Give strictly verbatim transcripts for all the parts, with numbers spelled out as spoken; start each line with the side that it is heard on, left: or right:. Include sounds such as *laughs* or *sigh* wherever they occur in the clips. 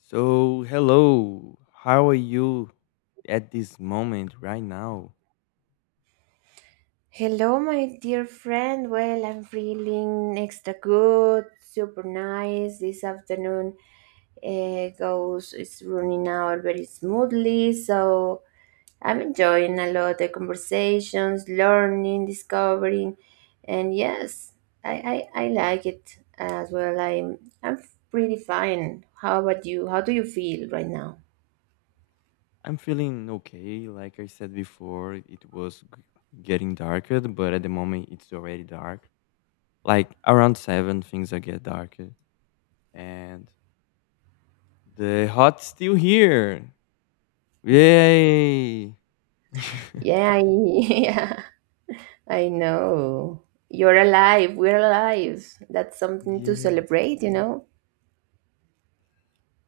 left: So, hello. How are you at this moment right now?
right: Hello, my dear friend. Well, I'm feeling extra good, super nice. This afternoon uh, goes, it's running out very smoothly. So I'm enjoying a lot the conversations, learning, discovering, and yes, I, I, I like it as well. I'm I'm pretty fine. How about you? How do you feel right now?
left: I'm feeling okay. Like I said before, it was g- getting darker, but at the moment it's already dark. Like around seven things are get darker and the hot's still here. Yay! *laughs*
right: Yeah, I- *laughs* yeah. I know. You're alive. We're alive. That's something to
left: yes.
right: celebrate, you know?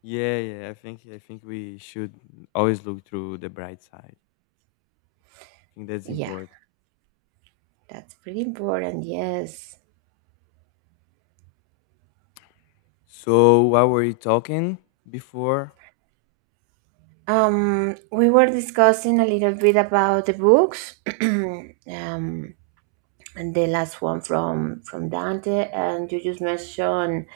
left: Yeah, yeah. I think I think we should always look through the bright side. I think that's
right: Yeah,
left: important.
right: that's pretty important, yes.
left: So, what were you talking before?
right: Um, we were discussing a little bit about the books. *clears throat* Um, and the last one from from Dante, and you just mentioned,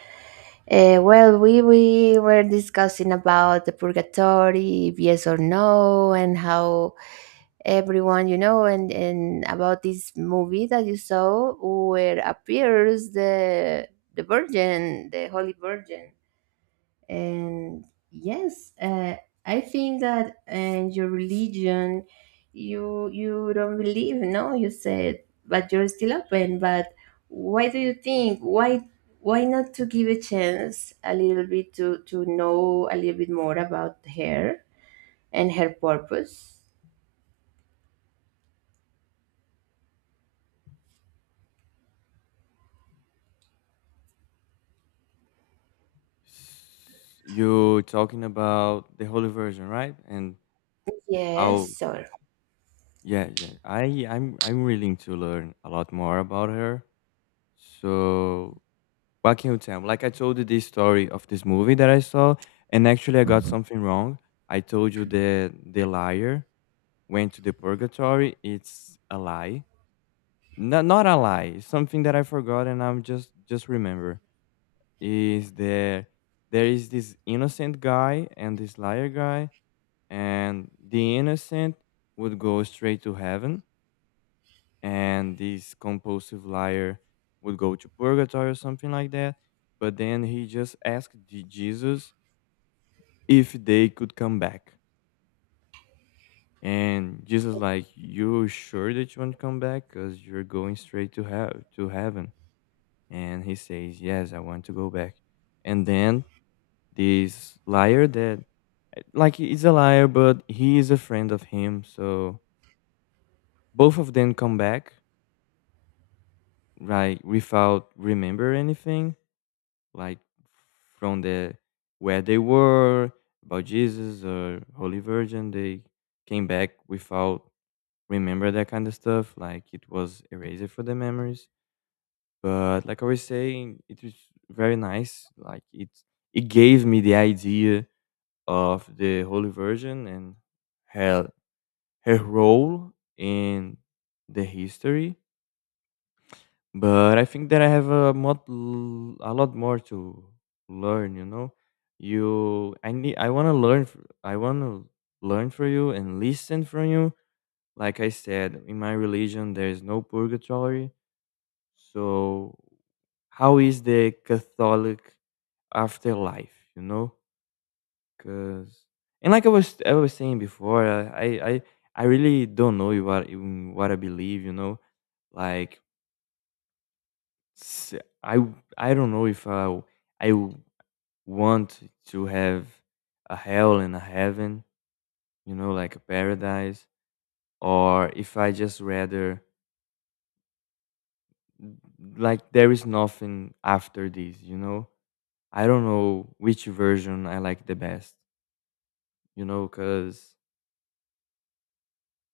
right: uh, well, we we were discussing about the purgatory, yes or no, and how everyone, you know, and and about this movie that you saw where appears the the virgin the holy virgin. And yes, uh, I think that, and your religion, you you don't believe, no, you said, but you're still open. But why do you think? Why why not to give a chance a little bit to to know a little bit more about her and her purpose?
left: S- You talking about the holy version, right? And
right: Yes,
left: how?
right: sorry.
left: Yeah, yeah. I I'm I'm willing to learn a lot more about her. So what can you tell me? Like I told you this story of this movie that I saw, and actually I got something wrong. I told you that the liar went to the purgatory. It's a lie. No, not a lie. It's something that I forgot, and I'm just just remember is that there is this innocent guy and this liar guy, and the innocent would go straight to heaven, and this compulsive liar would go to purgatory or something like that. But then he just asked the Jesus if they could come back, and Jesus like, you sure that you want to come back, because you're going straight to hell, to heaven? And he says, yes, I want to go back. And then this liar that, like, he is a liar, but he is a friend of him, so both of them come back, like, without remember anything, like, from the where they were about Jesus or Holy Virgin. They came back without remember that kind of stuff, like it was erased for the memories. But like I was saying, it was very nice. Like, it it gave me the idea of the Holy Virgin and her her role in the history. But I think that I have a lot a lot more to learn, you know? You I need I wanna learn f I wanna learn from you and listen from you. Like I said, in my religion, there is no purgatory. So how is the Catholic afterlife, you know, because, and like I was I was saying before, I I I I really don't know what in what I believe, you know? Like, S I w I don't know if I w I w want to have a hell and a heaven, you know, like a paradise, or if I just rather like there is nothing after this, you know? I don't know which version I like the best, you know, because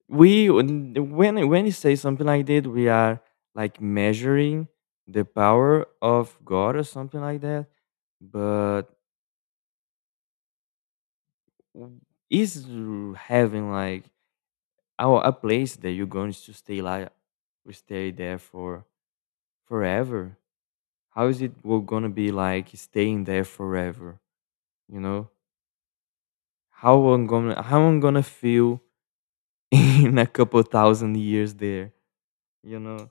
left: we, when when when you say something like that, we are like measuring the power of God or something like that, but W- Is r- having like our a place that you're going to stay, like stay there for forever? How is it we're gonna be like staying there forever? You know how I'm gonna how I'm gonna feel *laughs* in a couple thousand years there. You know,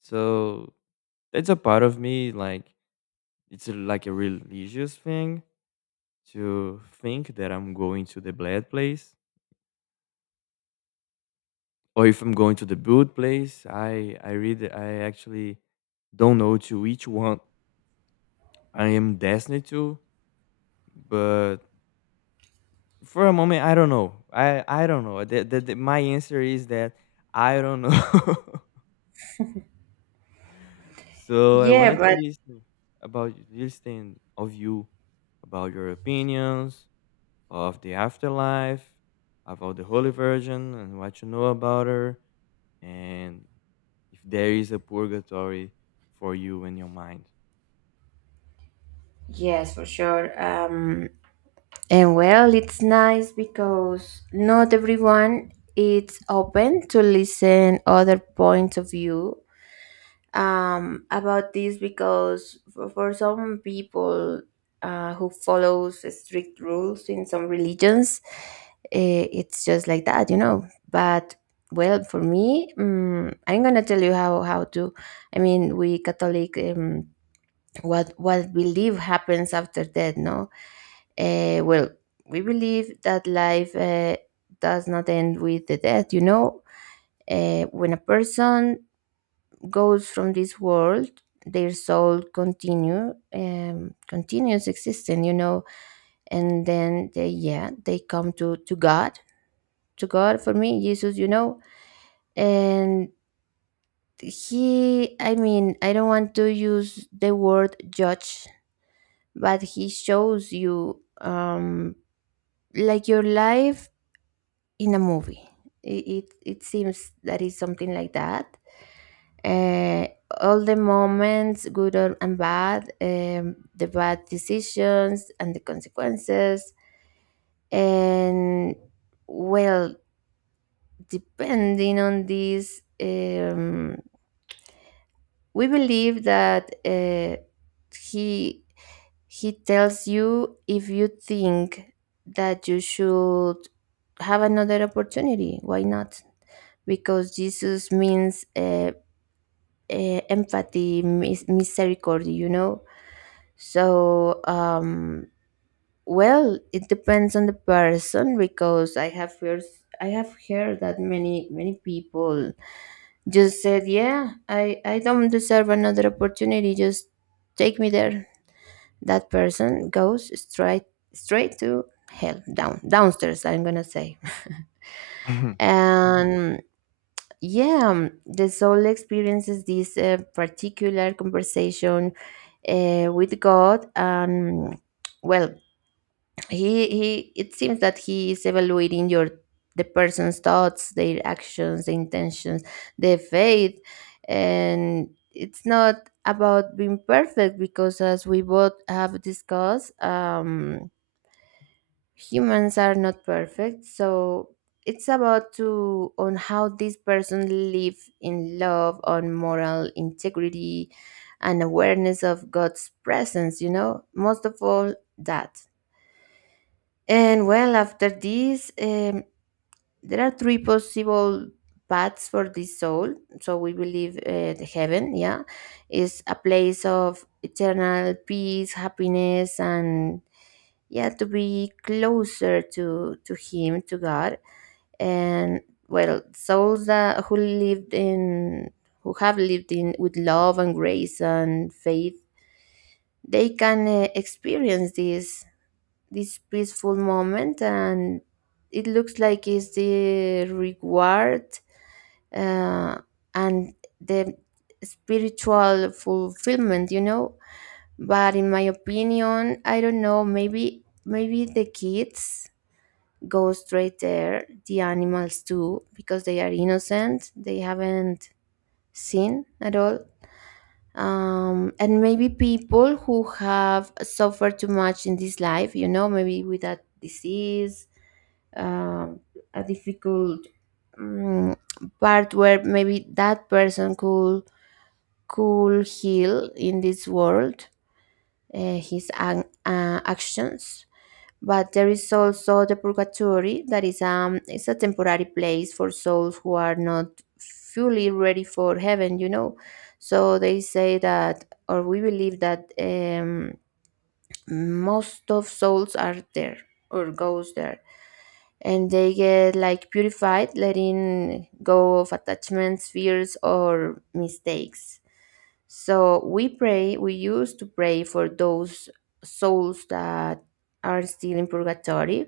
left: so that's a part of me, like it's a, like a religious thing to think that I'm going to the bad place or if I'm going to the boot place. I I read I actually don't know to which one I am destined to, but for a moment I don't know. I I don't know. The, the, the- my answer is that I don't know. *laughs* so I
right: Yeah,
left: wanted to
right: but
left: listen about listen of you about your opinions of the afterlife, about the Holy Virgin and what you know about her, and if there is a purgatory for you in your mind.
right: yes, for sure. Um, and well, it's nice because not everyone is open to listen other points of view um, about this, because for, for some people uh, who follows strict rules in some religions, eh, it's just like that, you know. But well, for me, um, I'm gonna tell you how how to. I mean, we Catholic. Um, what what believe happens after death? No, uh, well, we believe that life uh, does not end with the death, you know. Uh, when a person goes from this world, their soul continue um, continues existing, you know. And then they, yeah, they come to to God. To God, for me Jesus, you know. And he, I mean, I don't want to use the word judge, but he shows you, um like your life in a movie. It it, it seems that it's something like that. Uh, all the moments, good or- and bad, um, the bad decisions and the consequences, and well, depending on this. Um, we believe that, uh, he he tells you, if you think that you should have another opportunity, why not? Because Jesus means uh, uh, empathy, mis- misericordia, you know. So, um well, it depends on the person, because I have heard I have heard that many many people just said, "Yeah, I I don't deserve another opportunity. Just take me there." That person goes straight straight to hell, down downstairs, I'm gonna say. *laughs*
left: *laughs*
right: And yeah, the soul experiences this uh, particular conversation uh, with God. And well, he he, it seems that he is evaluating your the person's thoughts, their actions, the intentions, their faith. And it's not about being perfect, because as we both have discussed, um humans are not perfect. So it's about to on how this person live in love, on moral integrity, and awareness of God's presence, you know, most of all. That and well, after this, um, there are three possible paths for this soul. So we believe, uh, the heaven, yeah, is a place of eternal peace, happiness, and yeah, to be closer to to him, to God. And well, souls that who lived in, who have lived in with love and grace and faith, they can uh, experience this this peaceful moment. And it looks like it's the reward, uh, and the spiritual fulfillment, you know. But in my opinion, I don't know, maybe, maybe the kids go straight there, the animals too, because they are innocent. They haven't seen at all. Um, and maybe people who have suffered too much in this life, you know, maybe with that disease, um, a difficult, um, part where maybe that person could could heal in this world uh, his an- uh, actions. But there is also the purgatory, that is, um it's a temporary place for souls who are not fully ready for heaven, you know. So they say that, or we believe that, um most of souls are there or goes there, and they get like purified, letting go of attachments, fears, or mistakes. So we pray we used to pray for those souls that are still in purgatory,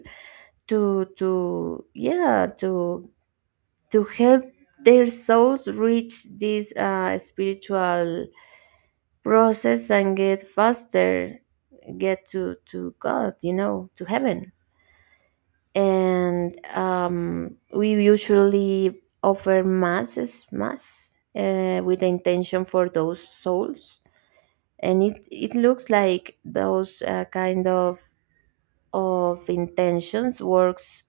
right: to to yeah, to to help their souls reach this uh, spiritual process and get faster, get to to God, you know, to heaven. And um, we usually offer masses mass uh, with the intention for those souls. And it, it looks like those uh, kind of of intentions works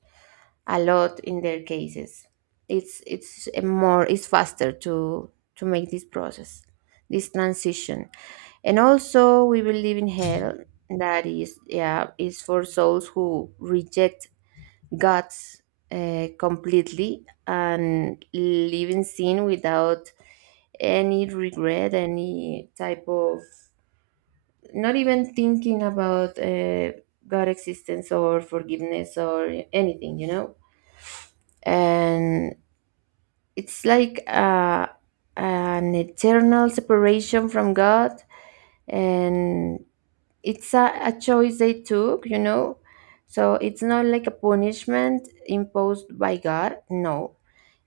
right: a lot in their cases. It's it's a more, it's faster to to make this process, this transition. And also, we believe in hell. That is, yeah, is for souls who reject God's uh, completely and live in sin without any regret, any type of, not even thinking about uh, God existence or forgiveness or anything, you know. And it's like uh, an eternal separation from God. And it's a, a choice they took, you know. So it's not like a punishment imposed by God. No,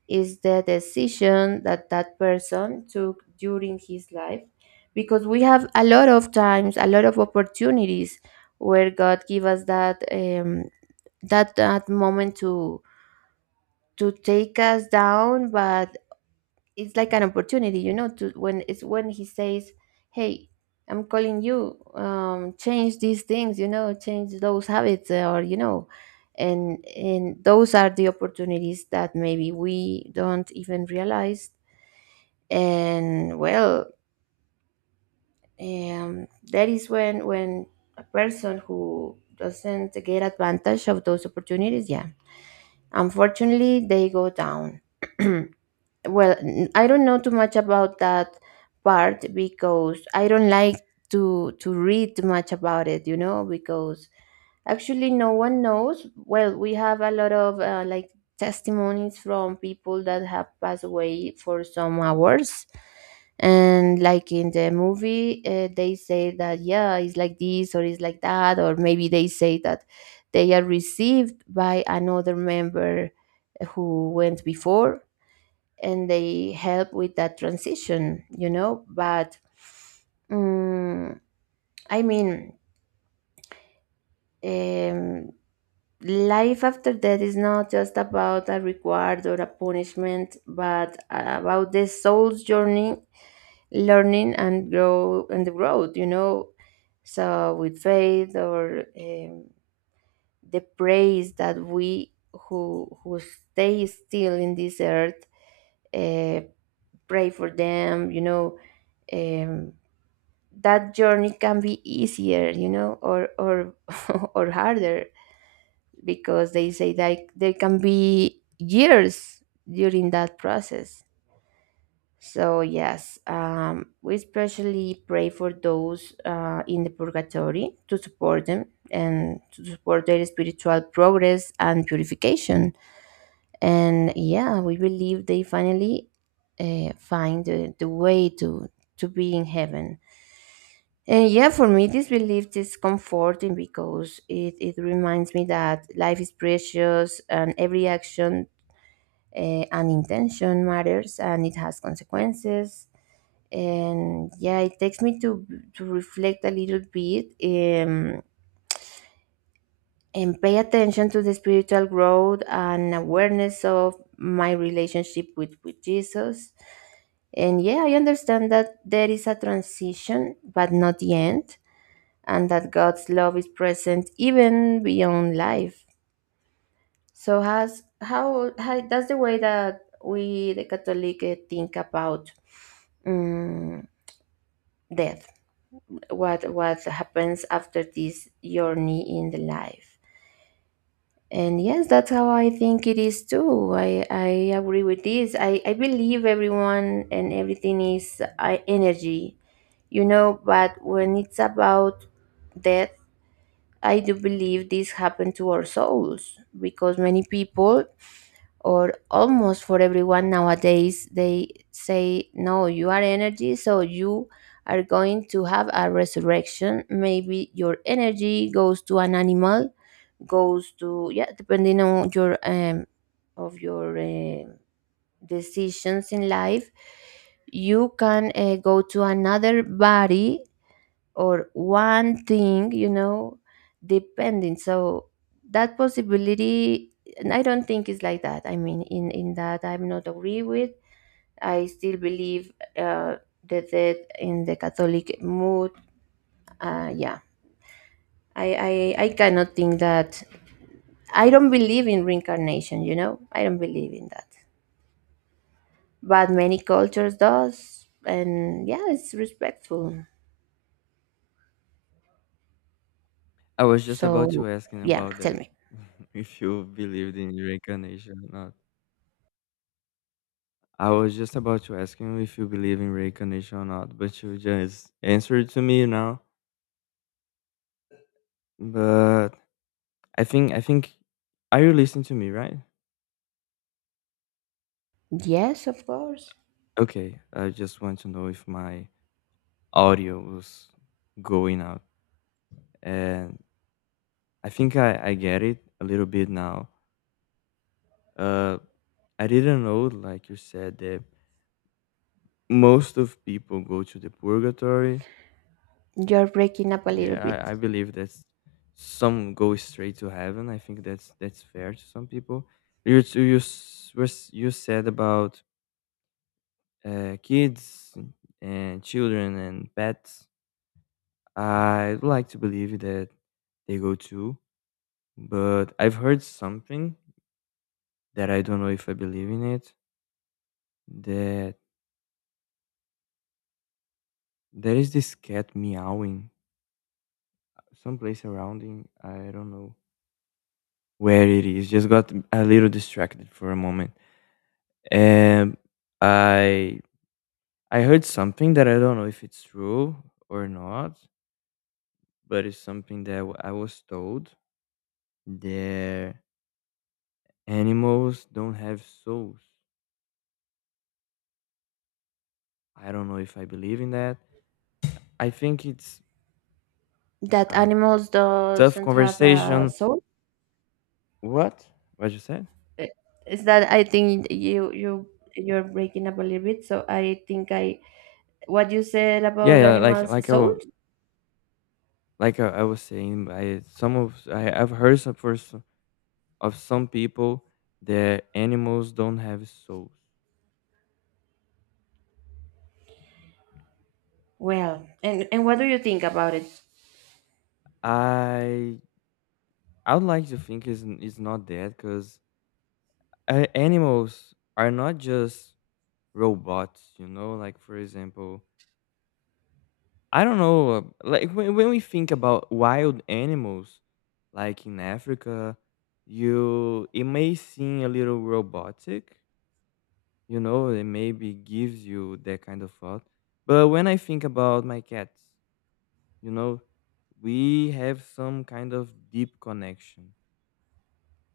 right: it's the decision that that person took during his life. Because we have a lot of times, a lot of opportunities where God give us that, um, that that moment to to take us down. But it's like an opportunity, you know, to when it's when he says, hey, I'm calling you, um change these things, you know, change those habits, uh, or, you know. And and those are the opportunities that maybe we don't even realize. And well, um that is when, when a person who doesn't get advantage of those opportunities, yeah, unfortunately they go down. *clears throat* Well, n- I don't know too much about that part because I don't like to to read too much about it, you know, because actually no one knows. Well, we have a lot of uh, like testimonies from people that have passed away for some hours. And like in the movie, uh, they say that, yeah, it's like this or it's like that, or maybe they say that they are received by another member who went before and they help with that transition, you know. But mm, I mean, um, life after death is not just about a reward or a punishment, but about the soul's journey, learning and grow and the growth, you know. So with faith or, um, the praise that we, who who stay still in this earth uh, pray for them, you know. Um, that journey can be easier, you know, or or *laughs* or harder, because they say that there can be years during that process. So yes, um, we especially pray for those uh, in the purgatory, to support them and to support their spiritual progress and purification. And yeah, we believe they finally uh, find the, the way to to be in heaven. And yeah, for me, this belief is comforting because it, it reminds me that life is precious and every action uh, and intention matters and it has consequences. And yeah, it takes me to, to reflect a little bit, um, and pay attention to the spiritual growth and awareness of my relationship with, with Jesus. And yeah, I understand that there is a transition, but not the end, and that God's love is present even beyond life. So has how, how that's the way that we the Catholic, eh, think about, um, death. What what happens after this journey in the life? And yes, that's how I think it is too. I, I agree with this. I, I believe everyone and everything is uh, energy, you know. But when it's about death, I do believe this happened to our souls, because many people, or almost for everyone nowadays, they say, no, you are energy, so you are going to have a resurrection. Maybe your energy goes to an animal, goes to, yeah, depending on your, um, of your uh, decisions in life, you can uh, go to another body or one thing, you know, depending. So that possibility, and I don't think it's like that. I mean, in in that I'm not agree with. I still believe uh, the death in the Catholic mood. Uh, yeah, I, I I cannot think that. I don't believe in reincarnation. You know, I don't believe in that. But many cultures does, and yeah, it's respectful.
left: I was just about
right: So
left: to asking
right: yeah,
left: about
right: tell
left: that,
right: me.
left: *laughs* if you believed in reincarnation or not. I was just about to ask you if you believe in reincarnation or not, but you just answered to me now. But I think I think are you listening to me, right?
right: Yes, of course.
left: Okay, I just want to know if my audio was going out. And I think I, I get it a little bit now. Uh, I didn't know, like you said, that most of people go to the purgatory.
right: You're breaking up a little
left: Yeah, I,
right: bit.
left: I believe that some go straight to heaven. I think that's that's fair to some people. You s- you s- were s- you said about uh, kids and children and pets. I'd like to believe that they go too, but I've heard something that I don't know if I believe in it. That there is this cat meowing someplace around in, I don't know where it is. Just got a little distracted for a moment. Um, I I heard something that I don't know if it's true or not, but it's something that w- I was told that animals don't have souls. I don't know if I believe in that. I think it's
right: That
left: a
right: animals
left: tough
right: doesn't have a
left: conversation.
right: soul.
left: What? What you said?
right: Eh, Is that, I think you you, you're breaking up a little bit. So I think I, what you said
left: Yeah,
right: about
left: yeah, like
right: animals
left: like I
right: soul.
left: wa- like I, I was saying, I some of I I've heard some for some, of some people that animals don't have souls.
right: Well, and and what do you think about it?
left: I I would like to think it's, n- it's not that, because uh, animals are not just robots, you know? Like, for example, I don't know, uh, like when, when we think about wild animals, like in Africa, you it may seem a little robotic, you know, it maybe gives you that kind of thought. But when I think about my cats, you know, we have some kind of deep connection,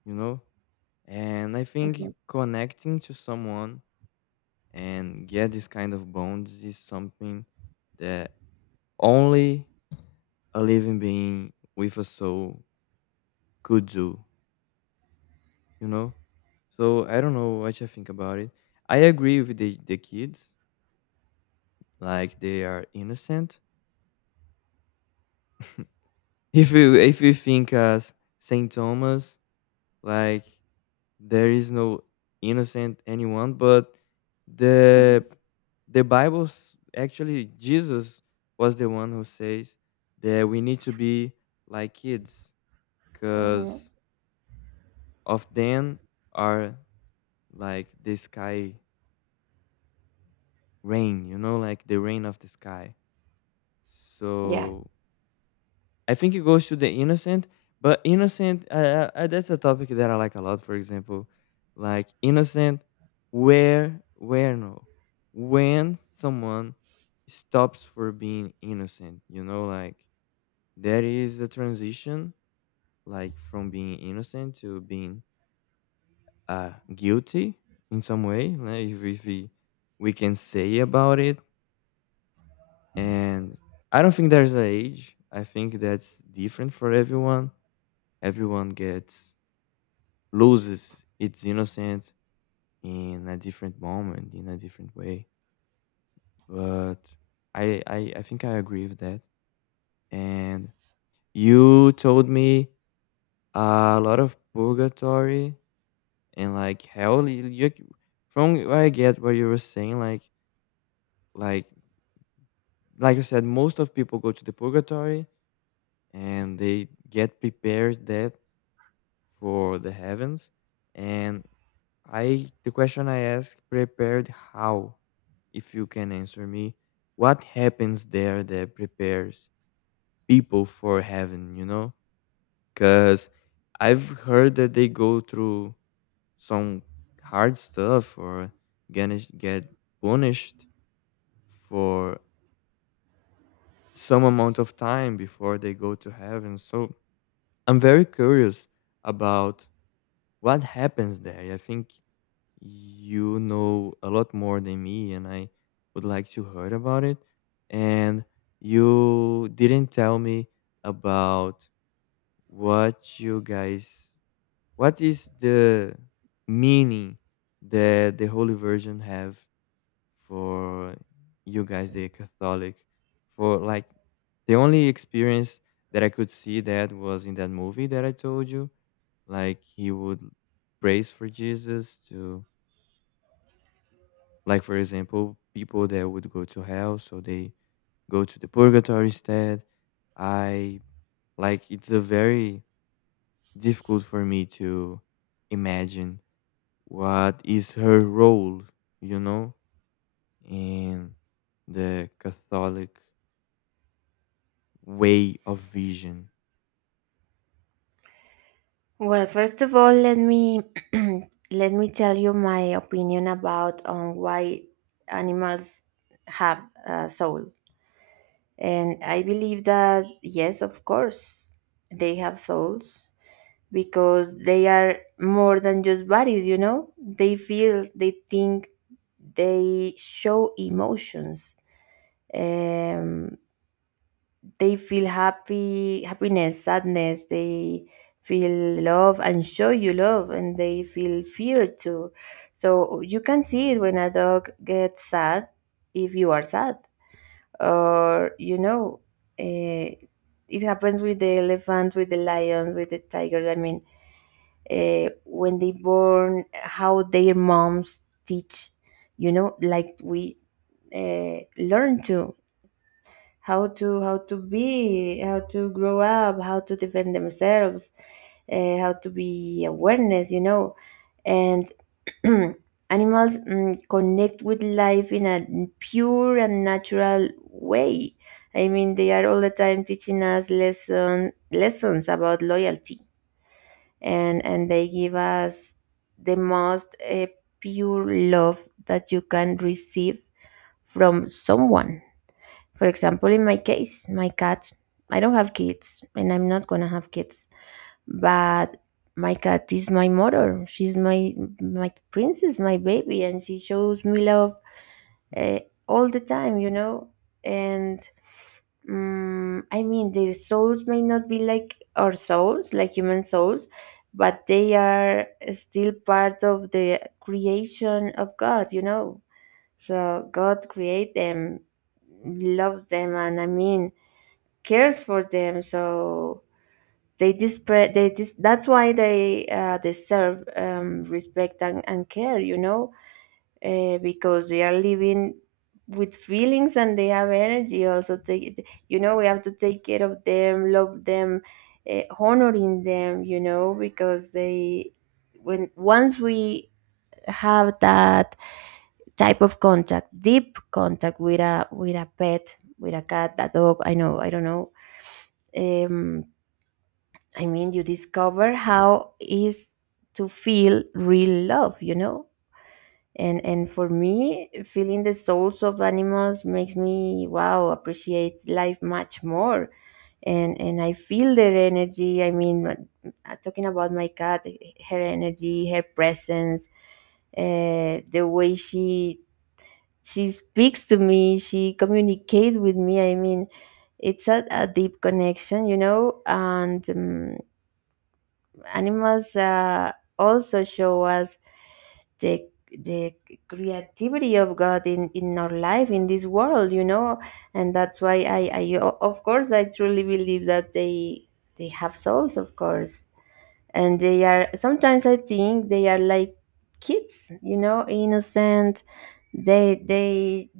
left: you know? And I think
right: Hmm.
left: connecting to someone and get this kind of bonds is something that only a living being with a soul could do, you know? So I don't know what you think about it. I agree with the, the kids, like they are innocent. *laughs* if you if you think as Saint Thomas, like there is no innocent anyone, but the the Bible s- actually Jesus was the one who says that we need to be like kids,
right: Hmm.
left: because of them are like the sky rain, you know, like the rain of the sky.
right: Yeah.
left: So I think it goes to the innocent, but innocent, uh, uh, uh, that's a topic that I like a lot. For example, like innocent, where where no, when someone stops for being innocent, you know, like there is a transition, like from being innocent to being uh guilty in some way, like if, if we we can say about it. And I don't think there's an age. I think that's different for everyone everyone gets loses its innocence in a different moment, in a different way. But I, I, I think I agree with that. And you told me a lot of purgatory and like hell. You, you- from what I get, what you were saying, like, like, like I said, most of people go to the purgatory and they get prepared that for the heavens. And I the question I asked, prepared how, if you can answer me, what happens there that prepares people for heaven, you know? Cuz I've heard that they go through some hard stuff, or gonna get punished for some amount of time before they go to heaven. So I'm very curious about what happens there. I think you know a lot more than me and I would like to hear about it. And you didn't tell me about what you guys what is the meaning that the Holy Virgin have for you guys, the Catholic, for like the only experience that I could see that was in that movie that I told you, like he would praise for Jesus to, like, for example, people that would go to hell, so they go to the purgatory instead. I Like, it's a very difficult for me to imagine what is her role, you know, in the Catholic way of vision.
right: Well, first of all, let me *clears throat* let me tell you my opinion about on why animals have a soul. And I believe that, yes, of course, they have souls because they are more than just bodies, you know? They feel, they think, they show emotions. Um, they feel happy, happiness, sadness. They feel love and show you love, and they feel fear too. So you can see it when a dog gets sad if you are sad or you know uh, it happens with the elephants, with the lions, with the tigers. I mean, uh, when they born, how their moms teach, you know, like we uh, learn to how to how to be, how to grow up, how to defend themselves, uh, how to be awareness, you know. And *clears throat* animals mm, connect with life in a pure and natural way. I mean, they are all the time teaching us lesson, lessons about loyalty, and and they give us the most uh, pure love that you can receive from someone. For example, in my case, my cat, I don't have kids and I'm not gonna have kids, but my cat is my mother. She's my my princess, my baby, and she shows me love uh, all the time, you know. And um, I mean, their souls may not be like our souls, like human souls, but they are still part of the creation of God, you know. So God create them, love them, and I mean cares for them. So they despair. They dis- that's why they uh, deserve um, respect and, and care. You know, uh, because they are living with feelings and they have energy. Also, take it- you know, we have to take care of them, love them, uh, honoring them. You know, because they when once we have that type of contact, deep contact with a with a pet, with a cat, a dog. I know, I don't know. Um, I mean, you discover how is to feel real love. You know, and and for me, feeling the souls of animals makes me wow appreciate life much more, and and I feel their energy. I mean, uh, uh, talking about my cat, her energy, her presence, uh, the way she she speaks to me, she communicates with me. I mean, it's a, a deep connection, you know. And um, animals uh, also show us the the creativity of God in in our life in this world, you know, and that's why I I o- of course I truly believe that they they have souls, of course, and they are sometimes, I think they are like kids, you know, innocent. They they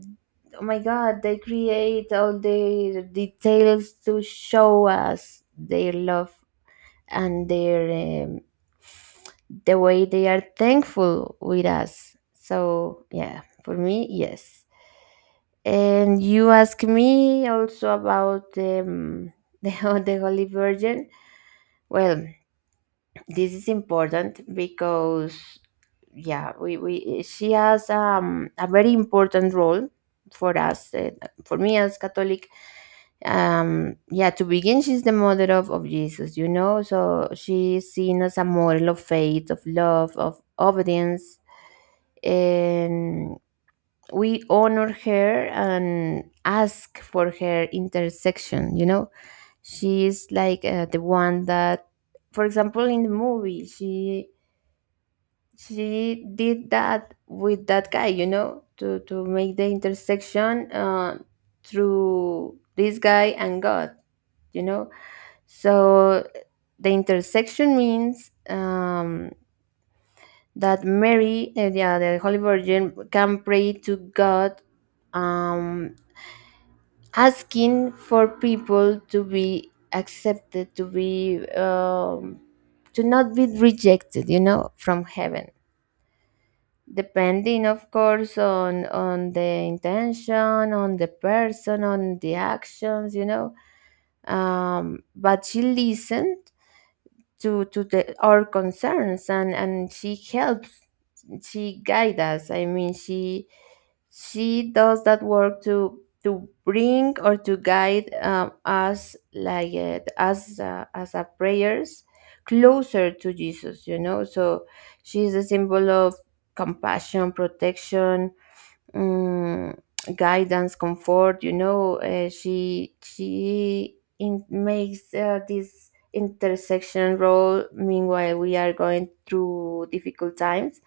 right: oh my god, they create all the details to show us their love and their um, the way they are thankful with us. So yeah, for me, yes. And you ask me also about um, *laughs* the Ho- the Holy Virgin. Well, this is important because yeah we, we she has um, a very important role for us, uh, for me as Catholic. Um yeah, to begin, she's the mother of, of Jesus, you know. So she is seen as a model of faith, of love, of obedience, and we honor her and ask for her intersection, you know. She is like uh, the one that, for example, in the movie, she she did that with that guy, you know, to to make the intersection uh, through this guy and God, you know. So the intersection means um that Mary, uh, yeah, the Holy Virgin, can pray to God, um asking for people to be accepted, to be um, to not be rejected, you know, from heaven, depending of course on on the intention, on the person, on the actions, you know. Um, but she listened to to the our concerns, and and she helps, she guides us. I mean, she she does that work to to bring or to guide um, us like uh, as uh, as a prayers closer to Jesus, you know. So she is a symbol of compassion, protection, um, guidance, comfort. You know, uh, she she in, makes uh, this intersection role. Meanwhile, we are going through difficult times,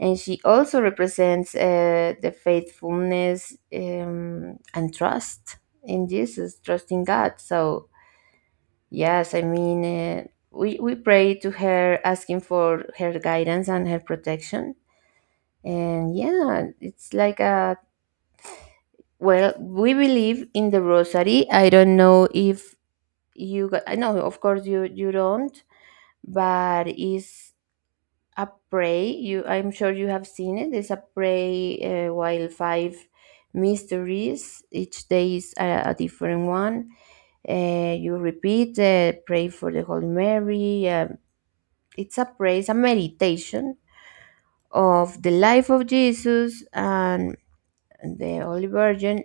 right: and she also represents uh, the faithfulness um, and trust in Jesus, trusting God. So yes, I mean. Uh, we, we pray to her asking for her guidance and her protection. And yeah, it's like a well, we believe in the rosary. I don't know if you got, I know, of course you you don't, but it's a pray. You, I'm sure you have seen it. It's a pray uh, while five mysteries. Each day is a, a different one. Uh, you repeat, uh, pray for the Holy Mary. Um it's a praise, a meditation of the life of Jesus, and the Holy Virgin,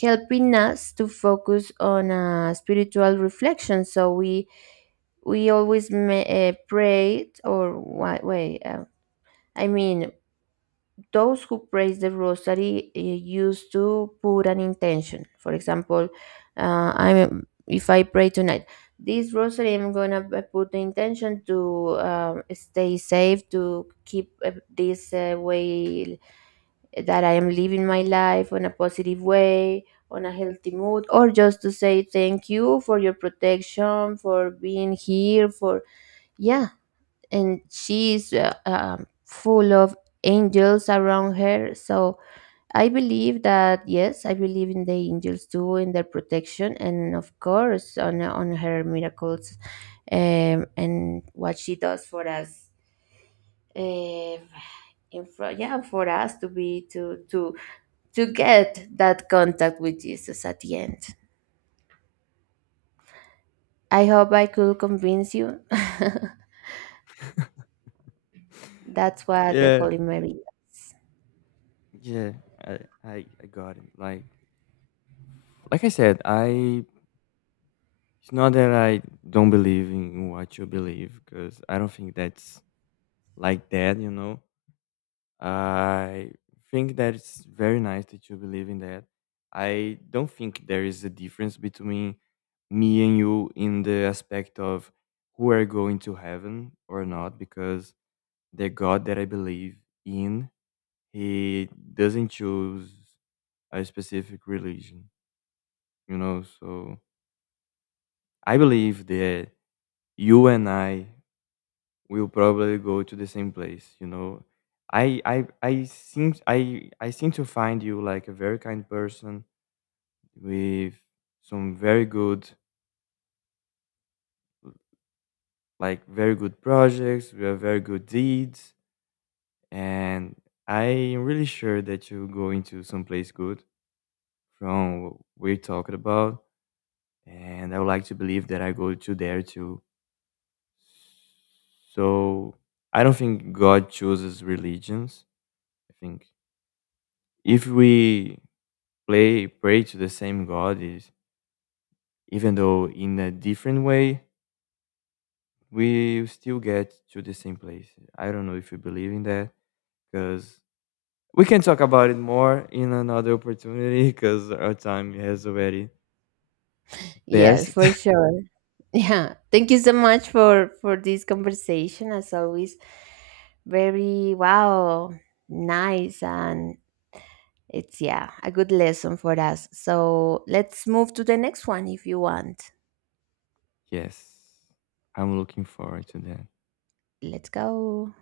right: helping us to focus on a spiritual reflection. So we we always ma- uh, pray or what way. Uh, I mean, those who praise the rosary uh, used to put an intention. For example, uh, I'm if I pray tonight, this rosary, I'm gonna p- put the intention to um, stay safe, to keep uh, this uh, way that I am living my life on a positive way, on a healthy mood, or just to say thank you for your protection, for being here, for yeah. And she's uh, um, full of angels around her. So I believe that yes, I believe in the angels too, in their protection, and of course on on her miracles, um, and what she does for us. Uh, in front, yeah, for us to be to to to get that contact with Jesus at the end. I hope I could convince you. *laughs* That's
left: *laughs*
right: what the
left: yeah,
right: Holy Mary does.
left: yeah, I, I, I got it. Like, like I said, I it's not that I don't believe in what you believe, because I don't think that's like that, you know. I think that it's very nice that you believe in that. I don't think there is a difference between me and you in the aspect of who are going to heaven or not, because the God that I believe in, he doesn't choose a specific religion, you know. So I believe that you and I we'll probably go to the same place, you know. I i i seem i i seem to find you like a very kind person with some very good, like very good projects, with very good deeds, and I'm really sure that you're going to someplace good from what we're talking about. And I would like to believe that I go to there too. So I don't think God chooses religions. I think if we play pray to the same God, is, even though in a different way, we still get to the same place. I don't know if you believe in that, because we can talk about it more in another opportunity *laughs* because our time has already
right: Yeah, for
left: passed.
right: sure. *laughs* Yeah. Thank you so much for for this conversation as always. Very wow, nice and it's yeah, a good lesson for us. So, let's move to the next one if you want.
left: *laughs* yes, I'm looking forward to that.
right: Let's go.